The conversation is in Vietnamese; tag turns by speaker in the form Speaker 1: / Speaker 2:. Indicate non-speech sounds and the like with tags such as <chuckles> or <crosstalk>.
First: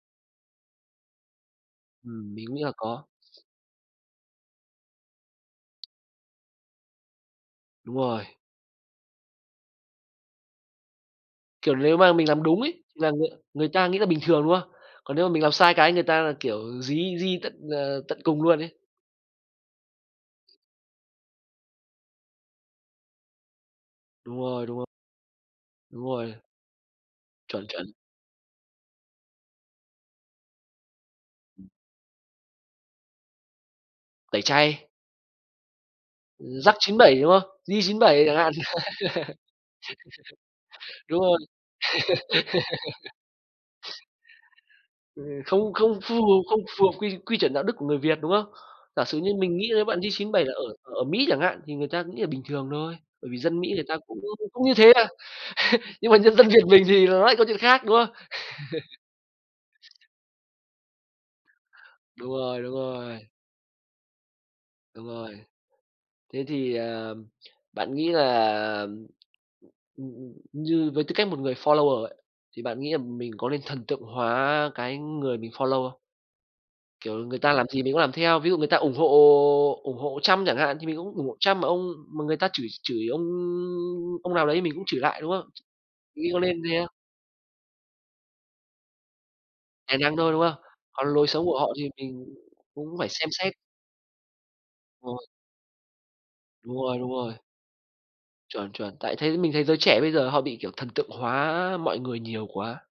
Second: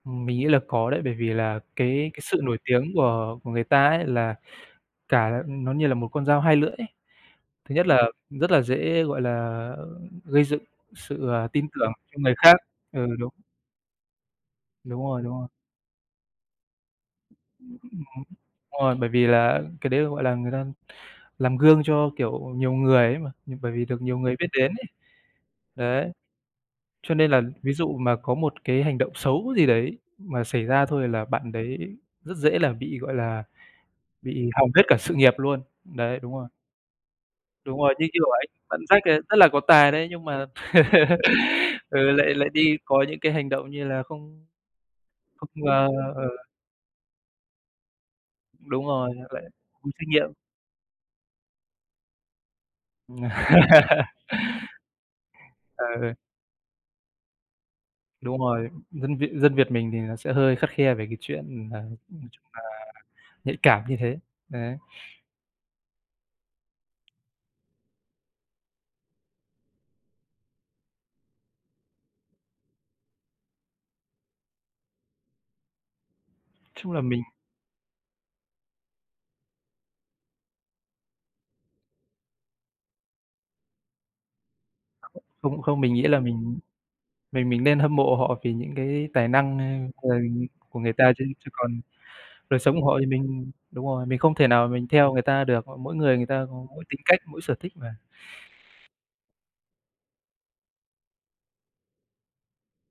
Speaker 1: Mình nghĩ là có đấy. Bởi vì là cái cái
Speaker 2: Ừm,
Speaker 1: sự
Speaker 2: mình cũng
Speaker 1: nổi
Speaker 2: nghĩ là
Speaker 1: tiếng
Speaker 2: có.
Speaker 1: của của người ta ấy, là cả nó như là một con dao hai lưỡi ấy. Thứ nhất
Speaker 2: Đúng
Speaker 1: là
Speaker 2: rồi.
Speaker 1: rất là dễ, gọi là, ơ, gây dựng sự, ờ, tin
Speaker 2: Kiểu
Speaker 1: tưởng
Speaker 2: nếu mà
Speaker 1: cho
Speaker 2: mình
Speaker 1: người
Speaker 2: làm
Speaker 1: khác.
Speaker 2: đúng ấy, thì
Speaker 1: Ừ,
Speaker 2: là ng
Speaker 1: đúng.
Speaker 2: người ta nghĩ là bình thường, đúng không?
Speaker 1: Đúng
Speaker 2: Còn
Speaker 1: rồi,
Speaker 2: nếu
Speaker 1: đúng
Speaker 2: mà mình
Speaker 1: rồi.
Speaker 2: làm sai cái, người ta là, kiểu, dí dí tận, ờ, tận
Speaker 1: <unintelligible>
Speaker 2: cùng luôn ấy.
Speaker 1: Rồi, bởi vì là cái đấy, gọi là, người ta làm gương cho, kiểu, nhiều người ấy mà, bởi vì được nhiều người
Speaker 2: Đúng
Speaker 1: biết
Speaker 2: rồi,
Speaker 1: đến
Speaker 2: đúng rồi.
Speaker 1: ấy.
Speaker 2: Đúng
Speaker 1: Đấy.
Speaker 2: rồi.
Speaker 1: Cho nên là
Speaker 2: Chuẩn,
Speaker 1: ví
Speaker 2: chuẩn.
Speaker 1: dụ mà có một cái hành động xấu gì đấy mà xảy ra thôi, là bạn
Speaker 2: Ừm.
Speaker 1: đấy rất dễ là bị, gọi là,
Speaker 2: Tẩy
Speaker 1: bị hỏng hết
Speaker 2: chay.
Speaker 1: cả sự nghiệp luôn. Đấy, đúng rồi.
Speaker 2: Jack 97, đúng không?
Speaker 1: Đúng rồi, như
Speaker 2: J97
Speaker 1: kiểu
Speaker 2: chẳng
Speaker 1: ấy,
Speaker 2: hạn.
Speaker 1: bạn Jack ấy rất là có tài đấy. Nhưng mà,
Speaker 2: <laughs> Đúng
Speaker 1: <laughs>
Speaker 2: rồi.
Speaker 1: ừ, lại lại đi có
Speaker 2: <laughs>
Speaker 1: những cái hành động như là không
Speaker 2: Ờ,
Speaker 1: không,
Speaker 2: không
Speaker 1: ờ
Speaker 2: không
Speaker 1: ừ.
Speaker 2: phù không phù hợp quy quy chuẩn đạo đức của người Việt, đúng không?
Speaker 1: Đúng
Speaker 2: Giả
Speaker 1: rồi,
Speaker 2: sử như
Speaker 1: lại
Speaker 2: mình nghĩ nếu
Speaker 1: vô
Speaker 2: bạn
Speaker 1: trách nhiệm.
Speaker 2: J97 là ở ở Mỹ chẳng hạn, thì người ta nghĩ là bình thường thôi. Bởi vì dân Mỹ người ta
Speaker 1: <laughs>
Speaker 2: cũng cũng như thế à. <chuckles> Nhưng
Speaker 1: Ừ.
Speaker 2: mà nhân dân Việt mình thì nó lại câu chuyện khác, đúng không?
Speaker 1: Đúng rồi, dân Việt dân Việt mình thì
Speaker 2: <chuckles>
Speaker 1: nó sẽ hơi khắt khe về cái chuyện là, nói
Speaker 2: Đúng
Speaker 1: chung
Speaker 2: rồi,
Speaker 1: là,
Speaker 2: đúng rồi.
Speaker 1: nhạy cảm như thế, đấy.
Speaker 2: Đúng rồi. Thế thì, à, bạn nghĩ là, ừm, ừm, ừm, như với tư cách một người follower ấy, thì bạn nghĩ là mình có nên thần tượng hóa cái người mình follow không?
Speaker 1: Chung là
Speaker 2: Kiểu
Speaker 1: mình
Speaker 2: người ta làm gì mình cũng làm theo. Ví dụ người ta ủng hộ ủng hộ Trump chẳng hạn, thì mình cũng ủng hộ Trump, mà ông mà người ta chửi chửi ông ông nào đấy mình cũng chửi lại, đúng không?
Speaker 1: Không, không, mình nghĩ là
Speaker 2: Nghĩ có
Speaker 1: mình
Speaker 2: nên thế không?
Speaker 1: mình mình nên hâm mộ họ vì những cái tài năng,
Speaker 2: Tài
Speaker 1: ơ, ờ,
Speaker 2: năng thôi, đúng không?
Speaker 1: của người ta.
Speaker 2: Còn
Speaker 1: Chứ
Speaker 2: lối sống
Speaker 1: chứ
Speaker 2: của họ
Speaker 1: còn
Speaker 2: thì mình
Speaker 1: đời sống của
Speaker 2: cũng
Speaker 1: họ thì
Speaker 2: phải xem
Speaker 1: mình
Speaker 2: xét.
Speaker 1: đúng rồi, mình không thể nào mình theo người
Speaker 2: <unintelligible>
Speaker 1: ta được, ờ, mỗi người người ta có
Speaker 2: Đúng
Speaker 1: mỗi
Speaker 2: rồi,
Speaker 1: tính
Speaker 2: đúng
Speaker 1: cách,
Speaker 2: rồi.
Speaker 1: mỗi sở thích mà.
Speaker 2: Chuẩn, chuẩn. Tại thấy mình thấy giới trẻ bây giờ họ bị, kiểu, thần tượng hóa mọi người nhiều quá.